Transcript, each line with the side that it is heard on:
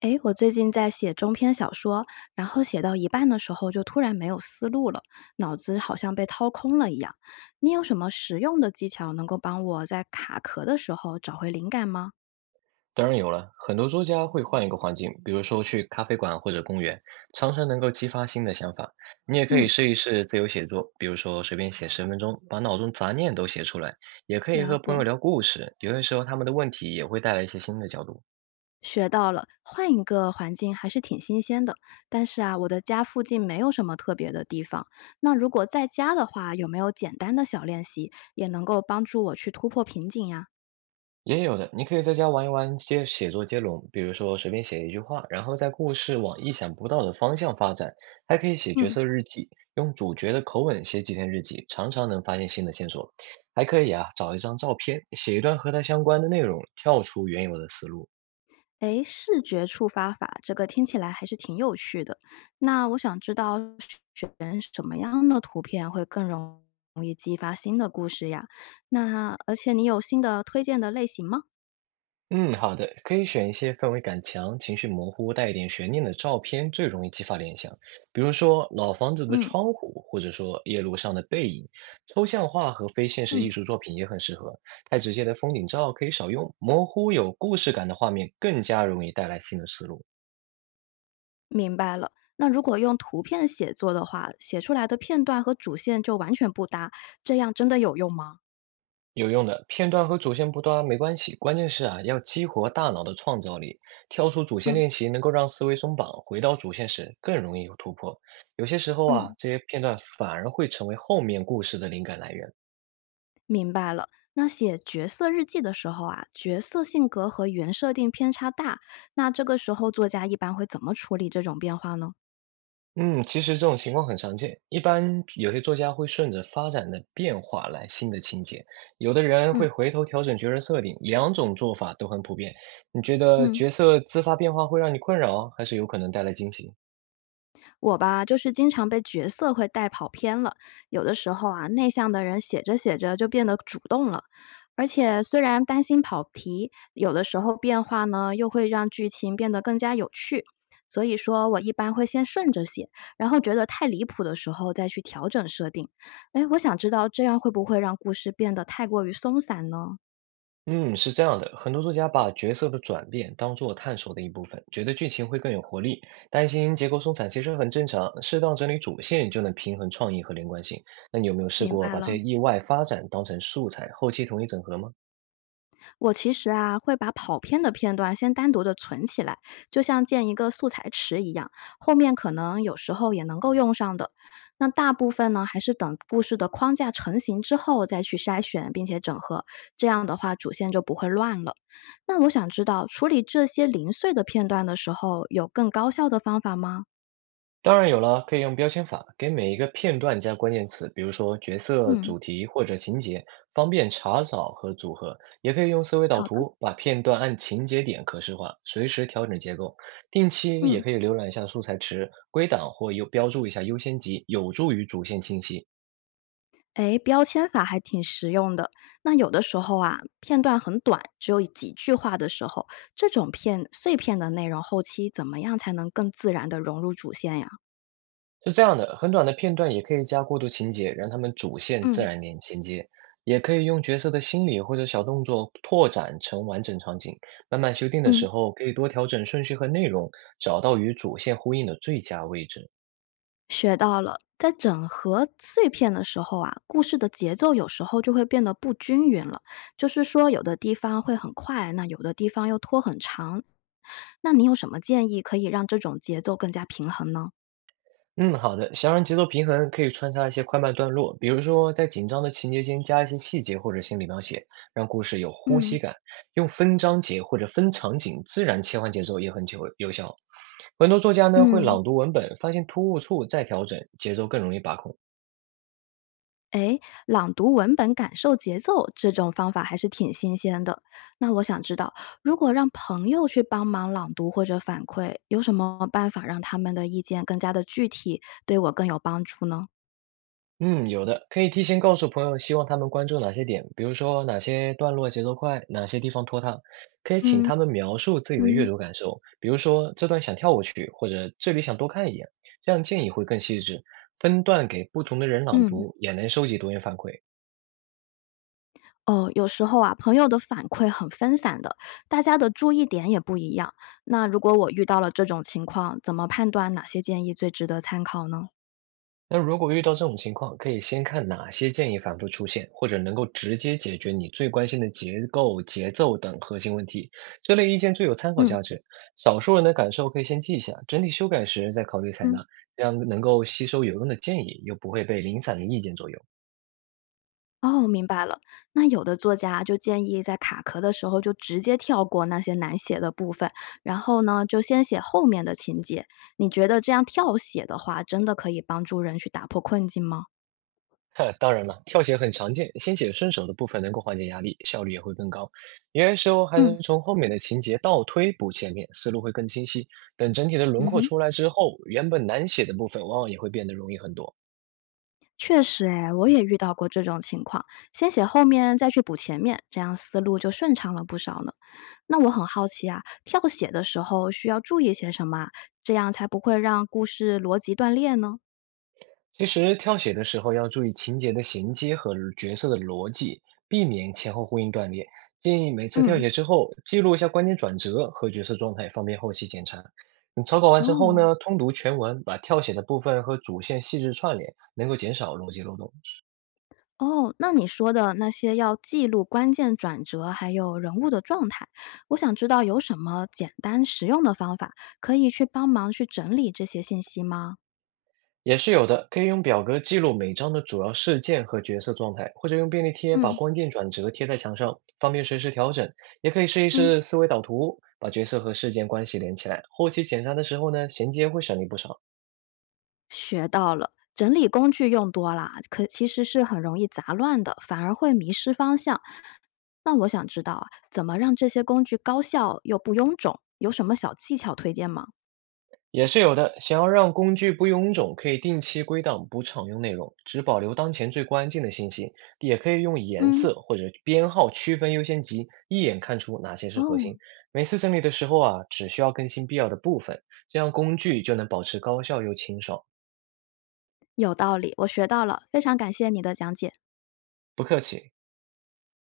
left: 诶，我最近在写中篇小说，然后写到一半的时候就突然没有思路了，脑子好像被掏空了一样。你有什么实用的技巧能够帮我在卡壳的时候找回灵感吗？
right: 当然有了，很多作家会换一个环境，比如说去咖啡馆或者公园，常常能够激发新的想法。你也可以
left: 嗯，
right: 试一试自由写作，比如说随便写10分钟，把脑中杂念都写出来。也可以
left: 了
right: 和朋友
left: 解。
right: 聊故事，有些时候他们的问题也会带来一些新的角度。
left: 学到了，换一个环境还是挺新鲜的。但是啊，我的家附近没有什么特别的地方。那如果在家的话，有没有简单的小练习也能够帮助我去突破瓶颈呀？
right: 也有的，你可以在家玩一玩接写作接龙，比如说随便写一句话，然后在故事往意想不到的方向发展。还可以写角
left: 嗯。
right: 色日记，用主角的口吻写几天日记，常常能发现新的线索。还可以啊，找一张照片，写一段和它相关的内容，跳出原有的思路。
left: 诶，视觉触发法，这个听起来还是挺有趣的。那我想知道选什么样的图片会更容易激发新的故事呀？那而且你有新的推荐的类型吗？
right: 嗯，好的，可以选一些氛围感强、情绪模糊、带一点悬念的照片，最容易激发联想。比如说老房子的
left: 嗯
right: 窗户，或者说夜路上的背影。抽象画和非现实艺
left: 嗯，
right: 术作品也很适合，太直接的风景照可以少用，模糊有故事感的画面更加容易带来新的思路。
left: 明白了。那如果用图片写作的话，写出来的片段和主线就完全不搭，这样真的有用吗？
right: 有用的，片段和主线不搭没关系，关键是啊，要激活大脑的创造力。跳出主线
left: 嗯
right: 练习能够让思维松绑，回到主线时更容易有突破。有些时候啊，
left: 嗯。
right: 这些片段反而会成为后面故事的灵感来源。
left: 明白了。那写角色日记的时候啊，角色性格和原设定偏差大，那这个时候作家一般会怎么处理这种变化呢？
right: 嗯，其实这种情况很常见，一般有些作家会顺着发展的变化来新的情节，有的人会
left: 嗯
right: 回头调整角色设定，两种做法都很普遍。你觉得
left: 嗯，
right: 角色自发变化会让你困扰，还是有可能带来惊喜？
left: 我吧，就是经常被角色会带跑偏了。有的时候啊，内向的人写着写着就变得主动了，而且虽然担心跑题，有的时候变化呢又会让剧情变得更加有趣。所以说我一般会先顺着写，然后觉得太离谱的时候再去调整设定。哎，我想知道这样会不会让故事变得太过于松散呢？
right: 嗯，是这样的，很多作家把角色的转变当做探索的一部分，觉得剧情会更有活力。担心结构松散其实很正常，适当整理主线就能平衡创意和连贯性。那你有没有试
left: 明
right: 过
left: 白
right: 把这些
left: 了。
right: 意外发展当成素材，后期统一整合吗？
left: 我其实啊，会把跑偏的片段先单独的存起来，就像建一个素材池一样，后面可能有时候也能够用上的。那大部分呢，还是等故事的框架成型之后再去筛选并且整合，这样的话主线就不会乱了。那我想知道，处理这些零碎的片段的时候，有更高效的方法吗？
right: 当然有了，可以用标签法给每一个片段加关键词，比如说角色、
left: 嗯，
right: 主题或者情节，方便查找和组合。也可以用思维导
left: 好的，
right: 图把片段按情节点可视化，随时调整结构。定期也
left: 嗯。
right: 可以浏览一下素材池，归档或优标注一下优先级，有助于主线清晰。
left: 哎，标签法还挺实用的。那有的时候啊，片段很短，只有几句话的时候，这种片碎片的内容，后期怎么样才能更自然的融入主线呀？
right: 是这样的，很短的片段也可以加过渡情节，让他们主线自
left: 嗯
right: 然连衔接，也可以用角色的心理或者小动作拓展成完整场景。慢慢修订的时
left: 嗯，
right: 候，可以多调整顺序和内容，找到与主线呼应的最佳位置。
left: 学到了，在整合碎片的时候啊，故事的节奏有时候就会变得不均匀了。就是说，有的地方会很快，那有的地方又拖很长。那你有什么建议可以让这种节奏更加平衡呢？
right: 嗯，好的。想让节奏平衡，可以穿插一些快慢段落，比如说在紧张的情节间加一些细节或者心理描写，让故事有呼
left: 嗯。
right: 吸感。用分章节或者分场景自然切换节奏也很有效。很多作家呢会
left: 嗯，
right: 朗读文本，发现突兀处再调整，节奏更容易把控。
left: 诶，朗读文本感受节奏这种方法还是挺新鲜的。那我想知道，如果让朋友去帮忙朗读或者反馈，有什么办法让他们的意见更加的具体，对我更有帮助呢？
right: 嗯，有的，可以提前告诉朋友，希望他们关注哪些点，比如说哪些段落节奏快，哪些地方拖沓。可以请
left: 嗯
right: 他们描述自己的阅
left: 嗯
right: 读感受，比如说这段想跳过去，或者这里想多看一眼，这样建议会更细致。分段给不同的人朗
left: 嗯，
right: 读，也能收集多元反馈。
left: 哦，有时候啊，朋友的反馈很分散的，大家的注意点也不一样。那如果我遇到了这种情况，怎么判断哪些建议最值得参考呢？
right: 那如果遇到这种情况，可以先看哪些建议反复出现，或者能够直接解决你最关心的结构、节奏等核心问题。这类意见最有参考
left: 嗯。
right: 价值，少数人的感受可以先记一下，整体修改时再考虑采
left: 嗯。
right: 纳，这样能够吸收有用的建议，又不会被零散的意见左右。
left: 哦，明白了。那有的作家就建议在卡壳的时候就直接跳过那些难写的部分，然后呢，就先写后面的情节。你觉得这样跳写的话，真的可以帮助人去打破困境吗？
right: 呵，当然了，跳写很常见，先写顺手的部分能够缓解压力，效率也会更高。有些时候还
left: 嗯
right: 能从后面的情节倒推补前面，思路会更清晰。等整体的轮
left: 嗯
right: 廓
left: 哼，
right: 出来之后，原本难写的部分往往也会变得容易很多。
left: 确实，哎，我也遇到过这种情况，先写后面再去补前面，这样思路就顺畅了不少呢。那我很好奇啊，跳写的时候需要注意些什么啊，这样才不会让故事逻辑断裂呢？
right: 其实跳写的时候要注意情节的衔接和角色的逻辑，避免前后呼应断裂。建议每次跳
left: 嗯。
right: 写之后，记录一下关键转折和角色状态，方便后期检查。你草稿完成后
left: 哦，
right: 呢，通读全文，把跳写的部分和主线细致串联，能够减少逻辑漏洞。
left: 哦，那你说的那些要记录关键转折，还有人物的状态，我想知道有什么简单实用的方法可以去帮忙去整理这些信息吗？
right: 也是有的，可以用表格记录每章的主要事件和角色状态，或者用便利贴把
left: 嗯
right: 关键转折贴在墙上，方便随时调整。也可以试一
left: 嗯，
right: 试思维导图，把角色和事件关系连起来，后期检查的时候呢，衔接会省力不少。
left: 学到了，整理工具用多啦，可其实是很容易杂乱的，反而会迷失方向。那我想知道啊，怎么让这些工具高效又不臃肿？有什么小技巧推荐吗？
right: 也是有的。想要让工具不臃肿，可以定期归档不常用内容，只保留当前最关键的信息。也可以用颜
left: 嗯，
right: 色或者编号区分优先级，一眼看出哪些是核
left: 哦，
right: 心。每次整理的时候啊，只需要更新必要的部分，这样工具就能保持高效又清爽。
left: 有道理，我学到了，非常感谢你的讲解。
right: 不客气。